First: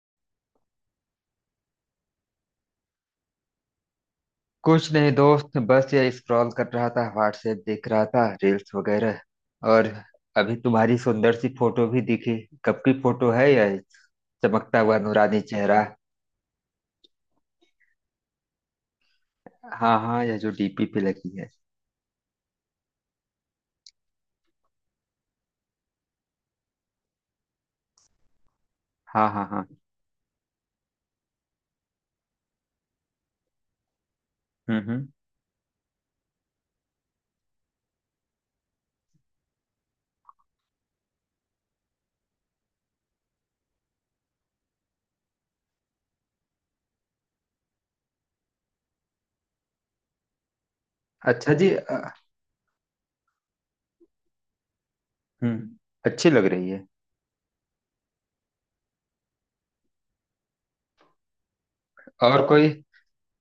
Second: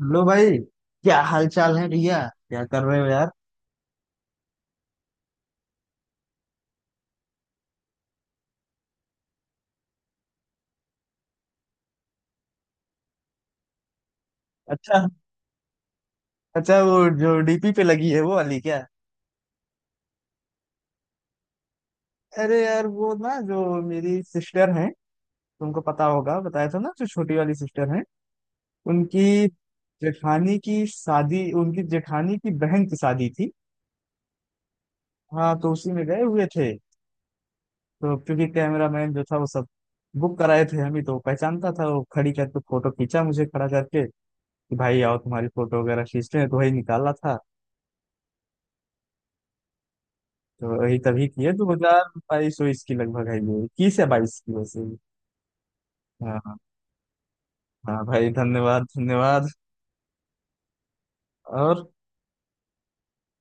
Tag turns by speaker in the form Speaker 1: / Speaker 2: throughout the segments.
Speaker 1: Hello भाई, क्या हाल चाल है भैया। क्या कर रहे हो यार।
Speaker 2: कुछ नहीं दोस्त, बस ये स्क्रॉल कर रहा था, व्हाट्सएप देख रहा था, रील्स वगैरह। और अभी तुम्हारी सुंदर सी फोटो भी दिखी। कब की फोटो है यह? चमकता हुआ
Speaker 1: अच्छा।
Speaker 2: नूरानी चेहरा।
Speaker 1: अच्छा, वो जो डीपी पे लगी है वो वाली क्या?
Speaker 2: हाँ हाँ, यह जो डीपी पे लगी है।
Speaker 1: अरे यार, वो ना जो मेरी सिस्टर है, तुमको पता होगा, बताया था ना, जो छोटी वाली सिस्टर है, उनकी
Speaker 2: हाँ हाँ हाँ।
Speaker 1: जेठानी की शादी, उनकी जेठानी की बहन की शादी थी।
Speaker 2: हम्म।
Speaker 1: हाँ, तो उसी में गए हुए थे। तो क्योंकि कैमरामैन जो था वो सब बुक कराए थे हम ही, तो वो पहचानता था, वो खड़ी करके फोटो खींचा, मुझे खड़ा करके कि भाई आओ तुम्हारी फोटो वगैरह खींचते हैं, तो वही निकाला था। तो वही तभी किए,
Speaker 2: अच्छा
Speaker 1: दो
Speaker 2: जी।
Speaker 1: हजार बाईस उईस की लगभग आई है, 21 या 22 की, वैसे ही।
Speaker 2: हम्म। अच्छी लग
Speaker 1: हाँ।
Speaker 2: रही है।
Speaker 1: हाँ भाई, धन्यवाद धन्यवाद। और
Speaker 2: और कोई?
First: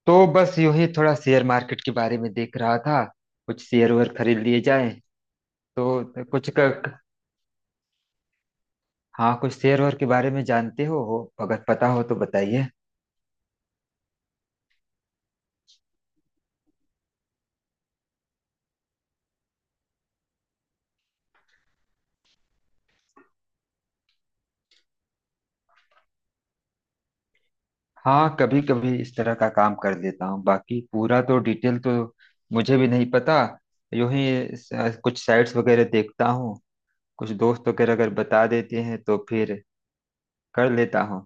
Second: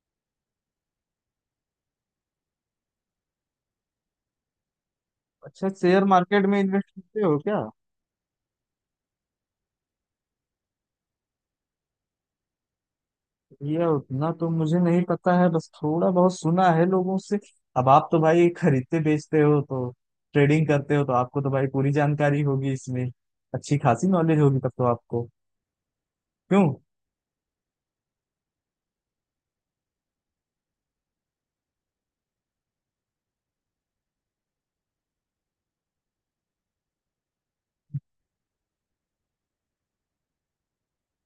Speaker 2: तो बस यूं ही थोड़ा शेयर मार्केट के बारे में देख रहा था। कुछ शेयर वेयर खरीद लिए जाए।
Speaker 1: अच्छा, शेयर
Speaker 2: तो
Speaker 1: मार्केट
Speaker 2: कुछ
Speaker 1: में इन्वेस्ट करते हो क्या?
Speaker 2: हाँ, कुछ शेयर वेयर के बारे में जानते हो, अगर पता हो तो बताइए।
Speaker 1: भैया, उतना तो मुझे नहीं पता है, बस थोड़ा बहुत सुना है लोगों से। अब आप तो भाई खरीदते बेचते हो, तो ट्रेडिंग करते हो, तो आपको तो भाई पूरी जानकारी होगी इसमें, अच्छी खासी नॉलेज होगी तब तो आपको। क्यों?
Speaker 2: हाँ, कभी कभी इस तरह का काम कर देता हूँ, बाकी पूरा तो डिटेल तो मुझे भी नहीं पता। यूं ही कुछ साइट्स वगैरह देखता हूँ। कुछ दोस्त वगैरह अगर बता देते हैं तो फिर कर लेता हूँ।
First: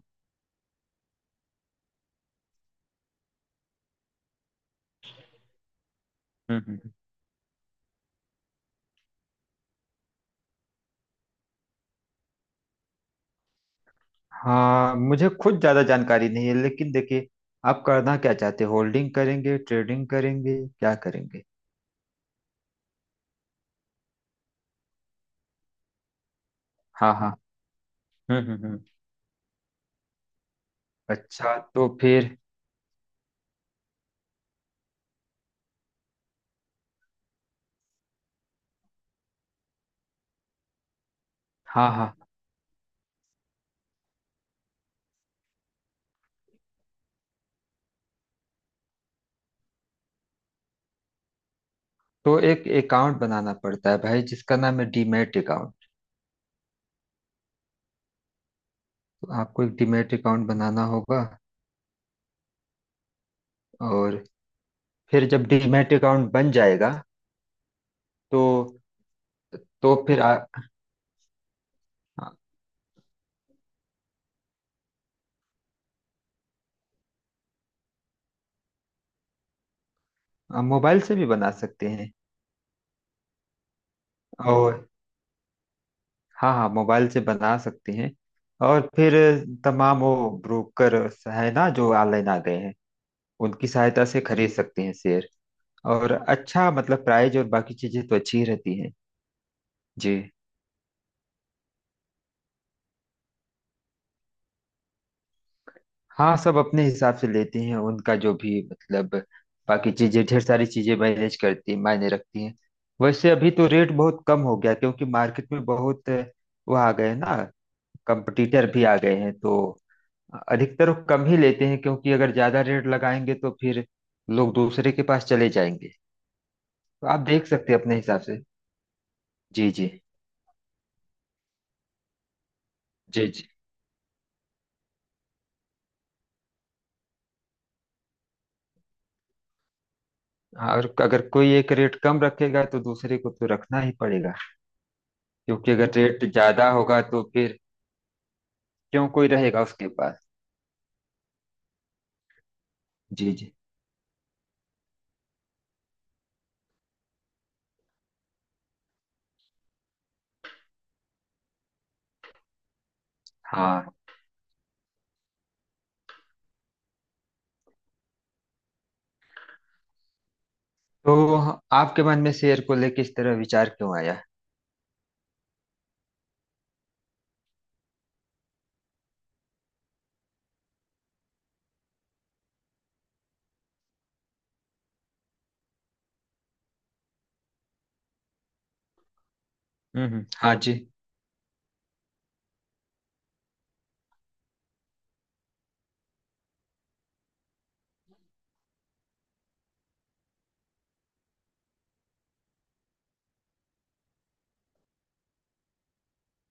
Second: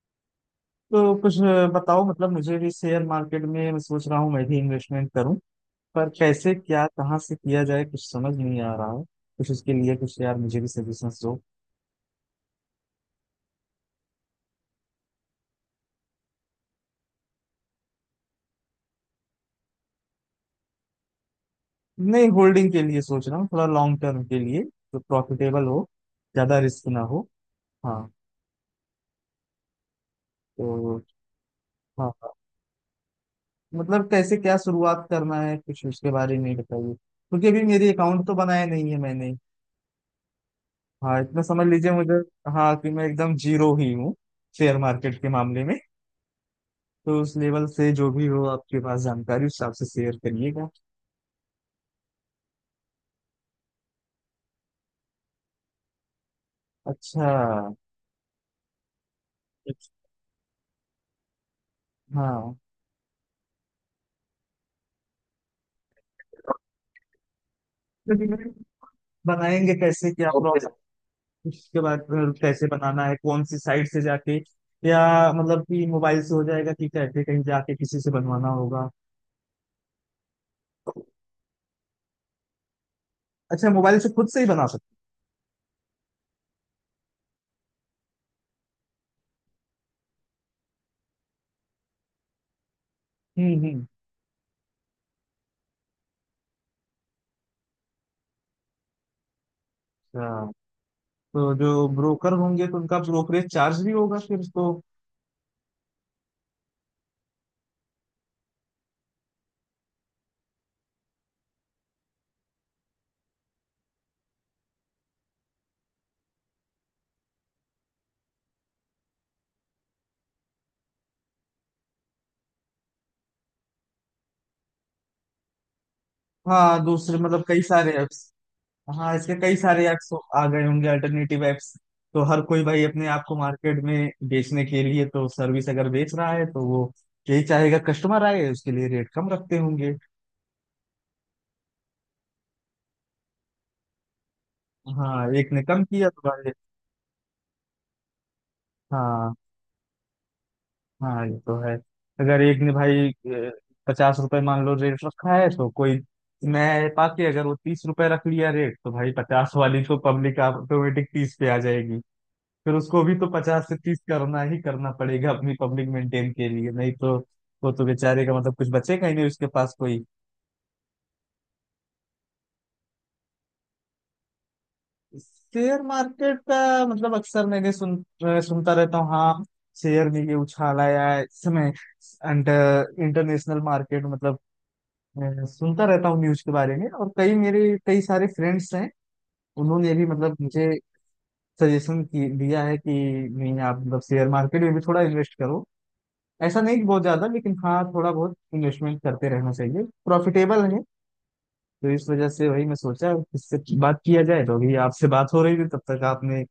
Speaker 1: तो कुछ बताओ, मतलब मुझे भी शेयर मार्केट में, मैं सोच रहा हूँ मैं भी इन्वेस्टमेंट करूँ, पर कैसे
Speaker 2: हम्म
Speaker 1: क्या,
Speaker 2: हम्म।
Speaker 1: कहाँ से किया जाए, कुछ समझ नहीं आ रहा है। कुछ उसके लिए कुछ यार मुझे भी सजेशंस दो।
Speaker 2: हाँ, मुझे खुद ज्यादा जानकारी नहीं है, लेकिन देखिए, आप करना क्या चाहते हैं? होल्डिंग करेंगे, ट्रेडिंग करेंगे, क्या करेंगे?
Speaker 1: नहीं, होल्डिंग के लिए सोच रहा हूँ, थोड़ा लॉन्ग टर्म के लिए जो प्रॉफिटेबल हो, ज्यादा रिस्क ना
Speaker 2: हाँ
Speaker 1: हो।
Speaker 2: हाँ।
Speaker 1: हाँ।
Speaker 2: हम्म हम्म हम्म।
Speaker 1: तो
Speaker 2: अच्छा तो
Speaker 1: हाँ हाँ।
Speaker 2: फिर।
Speaker 1: मतलब कैसे क्या शुरुआत करना है, कुछ उसके बारे में बताइए, क्योंकि अभी मेरी अकाउंट तो बनाया नहीं है मैंने। हाँ, इतना समझ
Speaker 2: हाँ
Speaker 1: लीजिए मुझे।
Speaker 2: हाँ।
Speaker 1: हाँ, कि मैं एकदम जीरो ही हूँ शेयर मार्केट के मामले में। तो उस लेवल से जो भी हो आपके पास जानकारी, उस हिसाब से शेयर करिएगा।
Speaker 2: तो एक अकाउंट बनाना पड़ता है भाई, जिसका नाम है डीमैट अकाउंट।
Speaker 1: अच्छा।
Speaker 2: आपको एक डीमैट अकाउंट बनाना होगा।
Speaker 1: हाँ,
Speaker 2: और फिर जब डीमैट अकाउंट बन जाएगा तो
Speaker 1: लेकिन बनाएंगे
Speaker 2: तो
Speaker 1: कैसे
Speaker 2: फिर
Speaker 1: क्या,
Speaker 2: आ,
Speaker 1: और फिर प्रोसेस उसके बाद
Speaker 2: आ,
Speaker 1: फिर कैसे बनाना है, कौन सी साइट से जाके, या मतलब कि मोबाइल से हो जाएगा कि कैसे, कहीं जाके किसी से बनवाना होगा?
Speaker 2: आ, मोबाइल से भी बना सकते हैं।
Speaker 1: अच्छा, मोबाइल से खुद से ही बना
Speaker 2: और
Speaker 1: सकते
Speaker 2: हाँ हाँ, मोबाइल से बना सकते हैं। और फिर तमाम वो ब्रोकर है ना, जो ऑनलाइन आ गए हैं,
Speaker 1: हैं।
Speaker 2: उनकी
Speaker 1: हम्म।
Speaker 2: सहायता से खरीद सकते हैं शेयर। और अच्छा मतलब प्राइस और बाकी चीजें तो अच्छी ही रहती हैं। जी
Speaker 1: अच्छा, तो जो ब्रोकर होंगे तो उनका ब्रोकरेज चार्ज भी होगा फिर तो।
Speaker 2: हाँ, सब अपने हिसाब से लेते हैं उनका, जो भी मतलब। बाकी चीजें, ढेर सारी चीजें मैनेज करती हैं, मायने रखती हैं। वैसे अभी तो रेट बहुत कम हो गया, क्योंकि मार्केट में बहुत वो आ गए हैं ना, कंपटीटर भी आ गए हैं, तो अधिकतर वो कम ही लेते हैं, क्योंकि अगर ज्यादा रेट लगाएंगे तो फिर लोग दूसरे के पास चले जाएंगे।
Speaker 1: हाँ
Speaker 2: तो
Speaker 1: दूसरे
Speaker 2: आप
Speaker 1: मतलब
Speaker 2: देख
Speaker 1: कई
Speaker 2: सकते हैं
Speaker 1: सारे
Speaker 2: अपने हिसाब
Speaker 1: ऐप्स,
Speaker 2: से।
Speaker 1: हाँ इसके कई
Speaker 2: जी
Speaker 1: सारे
Speaker 2: जी।
Speaker 1: ऐप्स आ गए होंगे, अल्टरनेटिव ऐप्स। तो हर कोई भाई अपने आप
Speaker 2: जी
Speaker 1: को
Speaker 2: जी।
Speaker 1: मार्केट में बेचने के लिए, तो सर्विस अगर बेच रहा है तो वो यही चाहेगा कस्टमर आए, उसके लिए रेट कम रखते होंगे।
Speaker 2: हाँ, और अगर कोई एक रेट कम रखेगा तो दूसरे को तो रखना ही पड़ेगा,
Speaker 1: हाँ एक ने
Speaker 2: क्योंकि
Speaker 1: कम
Speaker 2: अगर
Speaker 1: किया
Speaker 2: रेट
Speaker 1: तो भाई।
Speaker 2: ज्यादा होगा तो फिर क्यों कोई
Speaker 1: हाँ
Speaker 2: रहेगा उसके पास?
Speaker 1: हाँ, ये तो है। अगर एक ने भाई
Speaker 2: जी जी।
Speaker 1: 50 रुपए मान लो रेट रखा है, तो कोई मैं पाके अगर वो 30 रुपए रख लिया रेट, तो भाई 50 वाली तो पब्लिक ऑटोमेटिक 30 पे आ जाएगी। फिर उसको भी तो पचास से
Speaker 2: हाँ,
Speaker 1: 30 करना ही करना पड़ेगा, अपनी पब्लिक मेंटेन के लिए, नहीं तो वो तो बेचारे का मतलब कुछ बचेगा ही नहीं उसके पास कोई।
Speaker 2: तो आपके मन में शेर को लेके इस तरह विचार क्यों आया?
Speaker 1: शेयर मार्केट का मतलब अक्सर मैंने सुनता रहता हूँ, हाँ, शेयर में ये उछाल आया है इस समय, अंडर इंटरनेशनल मार्केट मतलब, सुनता रहता हूँ न्यूज के बारे में। और कई मेरे कई सारे फ्रेंड्स हैं, उन्होंने भी मतलब
Speaker 2: हाँ
Speaker 1: मुझे
Speaker 2: जी।
Speaker 1: सजेशन की दिया है कि नहीं आप मतलब शेयर मार्केट में भी थोड़ा इन्वेस्ट करो, ऐसा नहीं कि बहुत ज्यादा, लेकिन हाँ थोड़ा बहुत इन्वेस्टमेंट करते रहना चाहिए, प्रॉफिटेबल है। तो इस वजह से वही मैं सोचा इससे बात किया जाए, तो अभी आपसे बात हो रही थी तब तक आपने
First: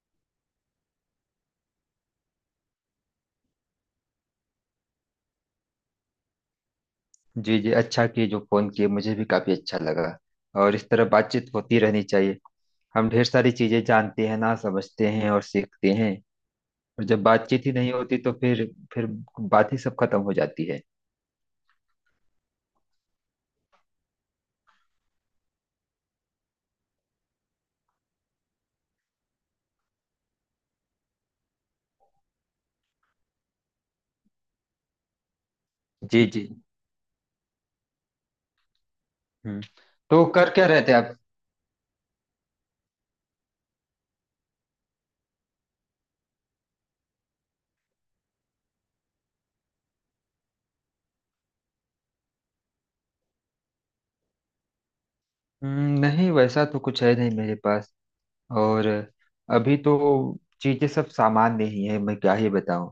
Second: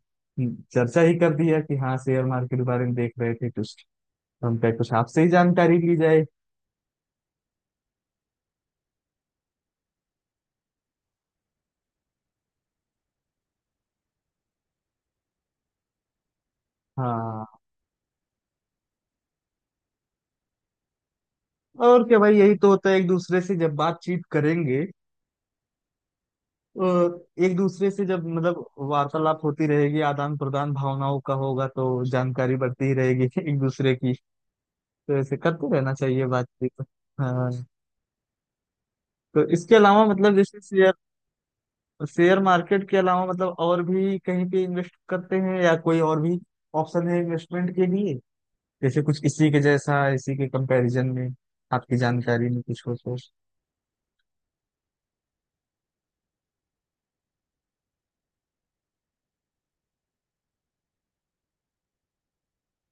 Speaker 1: चर्चा ही कर दिया कि हाँ शेयर मार्केट के बारे में देख रहे थे कुछ, तो हम कहे कुछ आपसे ही जानकारी ली जाए।
Speaker 2: जी जी, अच्छा किए जो फोन किए, मुझे भी काफी अच्छा लगा। और इस तरह बातचीत होती रहनी चाहिए। हम ढेर सारी चीजें जानते हैं ना, समझते हैं और सीखते हैं। और जब
Speaker 1: हाँ
Speaker 2: बातचीत ही नहीं होती तो फिर बात ही सब खत्म हो जाती है।
Speaker 1: और क्या भाई, यही तो होता है, एक दूसरे से जब बातचीत करेंगे, और एक दूसरे से जब मतलब वार्तालाप होती रहेगी, आदान प्रदान भावनाओं का होगा, तो जानकारी बढ़ती ही रहेगी एक दूसरे की। तो ऐसे करते रहना
Speaker 2: जी
Speaker 1: चाहिए
Speaker 2: जी।
Speaker 1: बातचीत। हाँ, तो
Speaker 2: हम्म।
Speaker 1: इसके अलावा
Speaker 2: तो
Speaker 1: मतलब
Speaker 2: कर
Speaker 1: जैसे
Speaker 2: क्या रहे
Speaker 1: शेयर,
Speaker 2: थे आप?
Speaker 1: शेयर मार्केट के अलावा मतलब और भी कहीं पे इन्वेस्ट करते हैं, या कोई और भी ऑप्शन है इन्वेस्टमेंट के लिए, जैसे कुछ इसी के जैसा, इसी के कंपैरिजन में आपकी जानकारी में कुछ हो तो।
Speaker 2: नहीं, वैसा तो कुछ है नहीं मेरे पास। और अभी तो चीजें सब सामान्य ही है, मैं क्या ही बताऊं।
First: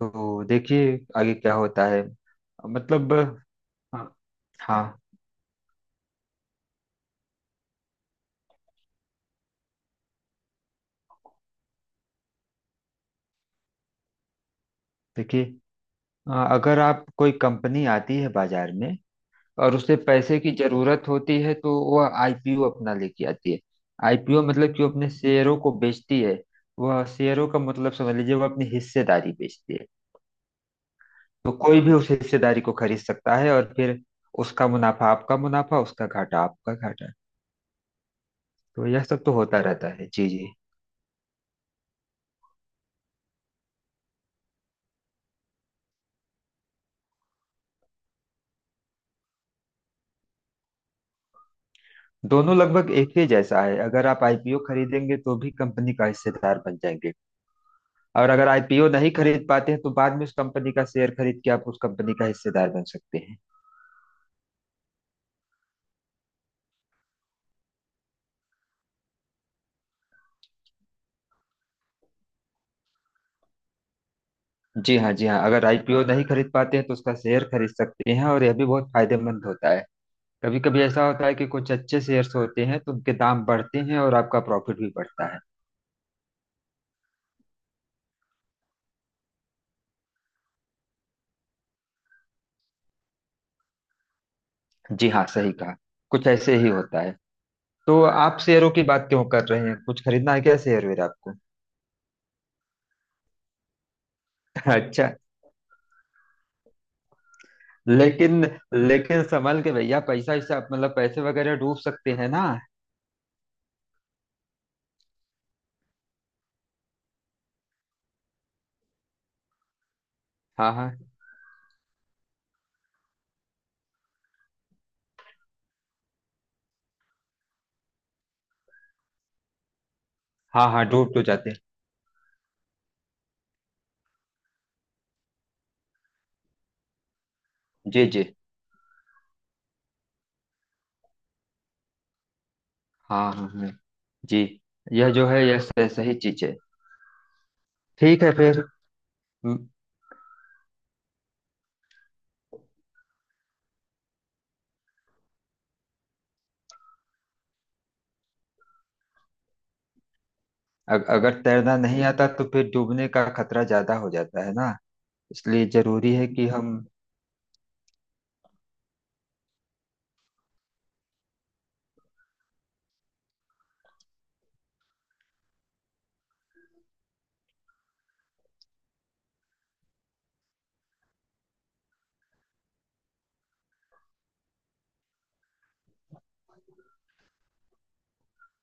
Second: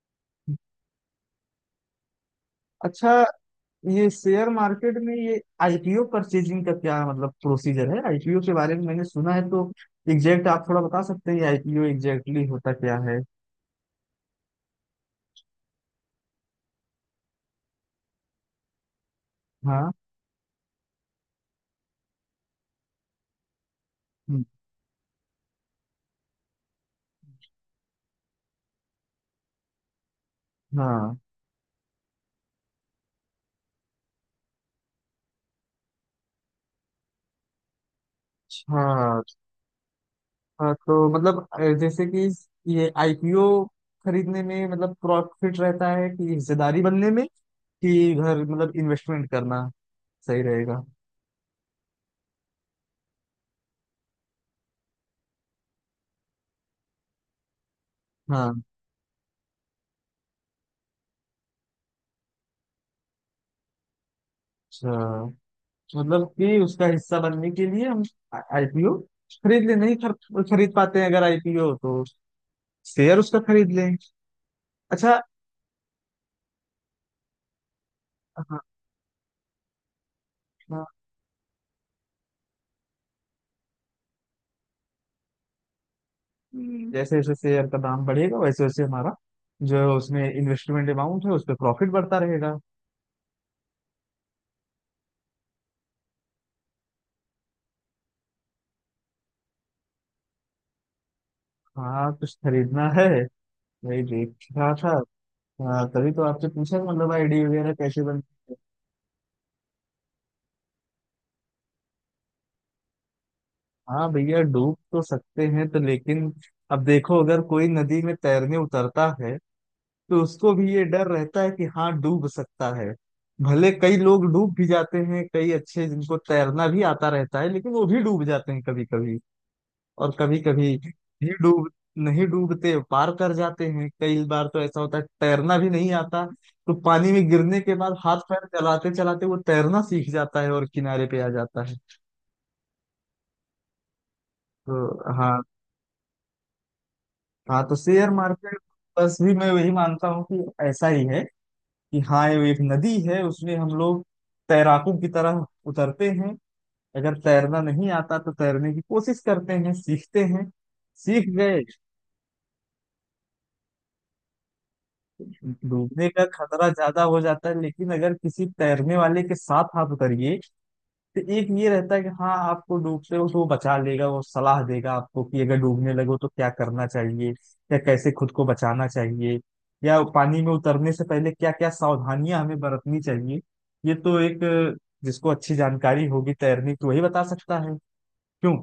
Speaker 2: तो देखिए आगे क्या होता है
Speaker 1: अच्छा,
Speaker 2: मतलब। अ,
Speaker 1: ये शेयर मार्केट
Speaker 2: हाँ
Speaker 1: में ये आईपीओ परचेजिंग का क्या मतलब प्रोसीजर है, आईपीओ के बारे में मैंने सुना है तो एग्जैक्ट आप थोड़ा बता सकते हैं आईपीओ एग्जैक्टली होता क्या है?
Speaker 2: देखिए, अगर आप, कोई कंपनी आती है बाजार में और
Speaker 1: हाँ।
Speaker 2: उसे पैसे की जरूरत होती है, तो वह आईपीओ अपना लेके आती है। आईपीओ
Speaker 1: हम्म।
Speaker 2: मतलब कि वो अपने शेयरों को बेचती है। वह शेयरों का मतलब समझ लीजिए, वह अपनी हिस्सेदारी बेचती है।
Speaker 1: हाँ।
Speaker 2: तो कोई भी उस हिस्सेदारी को खरीद सकता है और फिर उसका मुनाफा आपका मुनाफा, उसका घाटा आपका घाटा। तो यह सब
Speaker 1: अच्छा।
Speaker 2: तो होता रहता है। जी जी।
Speaker 1: हाँ तो मतलब जैसे कि ये आईपीओ खरीदने में मतलब प्रॉफिट रहता है कि हिस्सेदारी बनने में, कि घर मतलब इन्वेस्टमेंट करना सही रहेगा?
Speaker 2: दोनों लगभग एक ही जैसा है। अगर आप आईपीओ खरीदेंगे तो भी कंपनी का हिस्सेदार बन जाएंगे, और अगर
Speaker 1: हाँ।
Speaker 2: आईपीओ नहीं खरीद पाते हैं तो बाद में उस कंपनी का शेयर खरीद के आप उस कंपनी का हिस्सेदार बन सकते हैं।
Speaker 1: अच्छा, मतलब कि उसका हिस्सा बनने के लिए हम आईपीओ खरीद ले नहीं खरीद पाते हैं अगर आईपीओ, तो शेयर उसका खरीद लें।
Speaker 2: जी हाँ
Speaker 1: अच्छा।
Speaker 2: जी हाँ, अगर आईपीओ नहीं खरीद पाते हैं तो उसका शेयर खरीद सकते हैं, और यह
Speaker 1: हाँ।
Speaker 2: भी बहुत फायदेमंद होता है। कभी कभी
Speaker 1: हाँ,
Speaker 2: ऐसा होता है कि कुछ अच्छे शेयर्स होते हैं तो उनके दाम बढ़ते हैं, और आपका प्रॉफिट भी बढ़ता है।
Speaker 1: जैसे जैसे शेयर का दाम बढ़ेगा वैसे वैसे हमारा जो उसमें इन्वेस्टमेंट अमाउंट है उस पर प्रॉफिट बढ़ता रहेगा।
Speaker 2: जी हाँ, सही कहा। कुछ ऐसे ही होता है। तो आप शेयरों की बात क्यों कर रहे हैं? कुछ खरीदना है क्या शेयर वेयर आपको?
Speaker 1: हाँ कुछ खरीदना है, वही देख रहा था।
Speaker 2: अच्छा।
Speaker 1: हाँ तभी तो आपसे पूछा, मतलब आईडी वगैरह कैसे बन।
Speaker 2: लेकिन लेकिन संभल के भैया, पैसा ऐसा, मतलब पैसे वगैरह डूब सकते हैं ना।
Speaker 1: हाँ भैया डूब तो सकते हैं तो, लेकिन अब देखो अगर कोई नदी में तैरने उतरता है, तो उसको भी
Speaker 2: हाँ
Speaker 1: ये
Speaker 2: हाँ।
Speaker 1: डर रहता है कि हाँ डूब सकता है। भले कई लोग डूब भी जाते हैं, कई अच्छे जिनको तैरना भी आता रहता है लेकिन वो भी डूब जाते हैं कभी कभी, और कभी
Speaker 2: हाँ
Speaker 1: कभी
Speaker 2: हाँ, डूब तो
Speaker 1: भी
Speaker 2: जाते
Speaker 1: डूब नहीं डूबते पार कर जाते हैं। कई बार तो ऐसा होता है तैरना भी नहीं आता, तो पानी में गिरने के
Speaker 2: हैं।
Speaker 1: बाद
Speaker 2: जी
Speaker 1: हाथ
Speaker 2: जी।
Speaker 1: पैर चलाते चलाते वो तैरना सीख जाता है और किनारे पे आ जाता है।
Speaker 2: हाँ हाँ हाँ जी। यह
Speaker 1: तो
Speaker 2: जो
Speaker 1: हाँ।
Speaker 2: है, यह सही चीज है।
Speaker 1: हाँ तो शेयर
Speaker 2: ठीक है
Speaker 1: मार्केट
Speaker 2: फिर।
Speaker 1: बस भी मैं
Speaker 2: हम्म,
Speaker 1: वही मानता हूँ कि ऐसा ही है, कि हाँ ये एक नदी है, उसमें हम लोग तैराकों की तरह उतरते हैं, अगर तैरना नहीं आता तो तैरने की कोशिश करते हैं, सीखते हैं, सीख
Speaker 2: अगर
Speaker 1: गए।
Speaker 2: तैरना नहीं आता तो फिर डूबने का खतरा ज्यादा हो जाता है ना। इसलिए
Speaker 1: डूबने
Speaker 2: जरूरी
Speaker 1: का
Speaker 2: है कि
Speaker 1: खतरा
Speaker 2: हम।
Speaker 1: ज्यादा हो जाता है, लेकिन अगर किसी तैरने वाले के साथ आप उतरिए, तो एक ये रहता है कि हाँ आपको डूबते हो तो वो बचा लेगा, वो सलाह देगा आपको कि अगर डूबने लगो तो क्या करना चाहिए या कैसे खुद को बचाना चाहिए, या पानी में उतरने से पहले क्या क्या सावधानियां हमें बरतनी चाहिए। ये तो एक जिसको अच्छी जानकारी होगी तैरने की वही बता सकता है। क्यों?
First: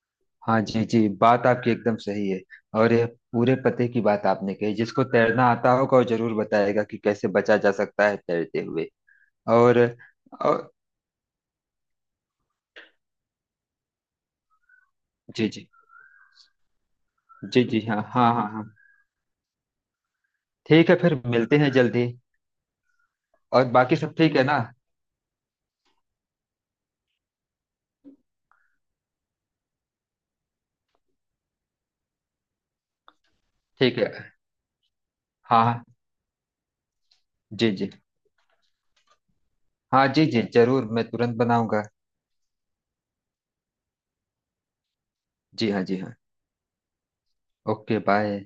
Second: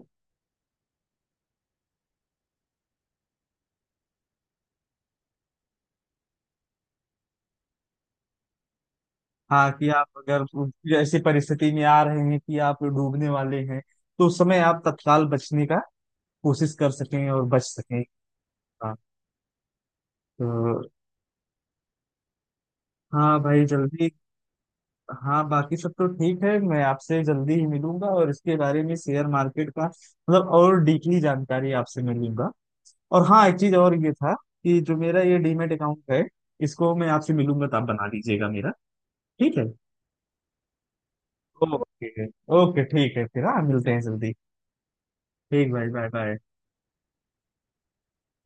Speaker 2: हाँ जी जी, बात आपकी एकदम सही है। और यह पूरे पते की बात आपने कही, जिसको तैरना आता होगा वो जरूर बताएगा कि कैसे बचा जा सकता है तैरते हुए।
Speaker 1: हाँ,
Speaker 2: और
Speaker 1: कि आप अगर
Speaker 2: और।
Speaker 1: ऐसी परिस्थिति में आ रहे हैं कि आप डूबने वाले हैं, तो उस समय आप तत्काल
Speaker 2: जी
Speaker 1: बचने
Speaker 2: जी
Speaker 1: का कोशिश कर सकें और बच
Speaker 2: जी जी।
Speaker 1: सकें।
Speaker 2: हाँ हाँ हाँ हाँ।
Speaker 1: हाँ। तो
Speaker 2: ठीक है फिर, मिलते हैं जल्दी।
Speaker 1: हाँ भाई
Speaker 2: और बाकी
Speaker 1: जल्दी।
Speaker 2: सब ठीक है ना?
Speaker 1: हाँ बाकी सब तो ठीक है, मैं आपसे जल्दी ही मिलूंगा और इसके बारे में शेयर मार्केट का मतलब और डीपली जानकारी आपसे मिलूंगा। और हाँ एक चीज और
Speaker 2: ठीक
Speaker 1: ये था
Speaker 2: है।
Speaker 1: कि जो मेरा ये
Speaker 2: हाँ
Speaker 1: डीमेट
Speaker 2: हाँ।
Speaker 1: अकाउंट है, इसको मैं आपसे मिलूंगा
Speaker 2: जी
Speaker 1: तो आप
Speaker 2: जी
Speaker 1: बना दीजिएगा मेरा। ठीक है।
Speaker 2: हाँ, जी जी जरूर, मैं तुरंत बनाऊंगा।
Speaker 1: ओके। ओके ठीक है फिर, हाँ मिलते हैं जल्दी।
Speaker 2: जी
Speaker 1: ठीक
Speaker 2: हाँ
Speaker 1: भाई,
Speaker 2: जी
Speaker 1: बाय
Speaker 2: हाँ।
Speaker 1: बाय।
Speaker 2: Okay bye.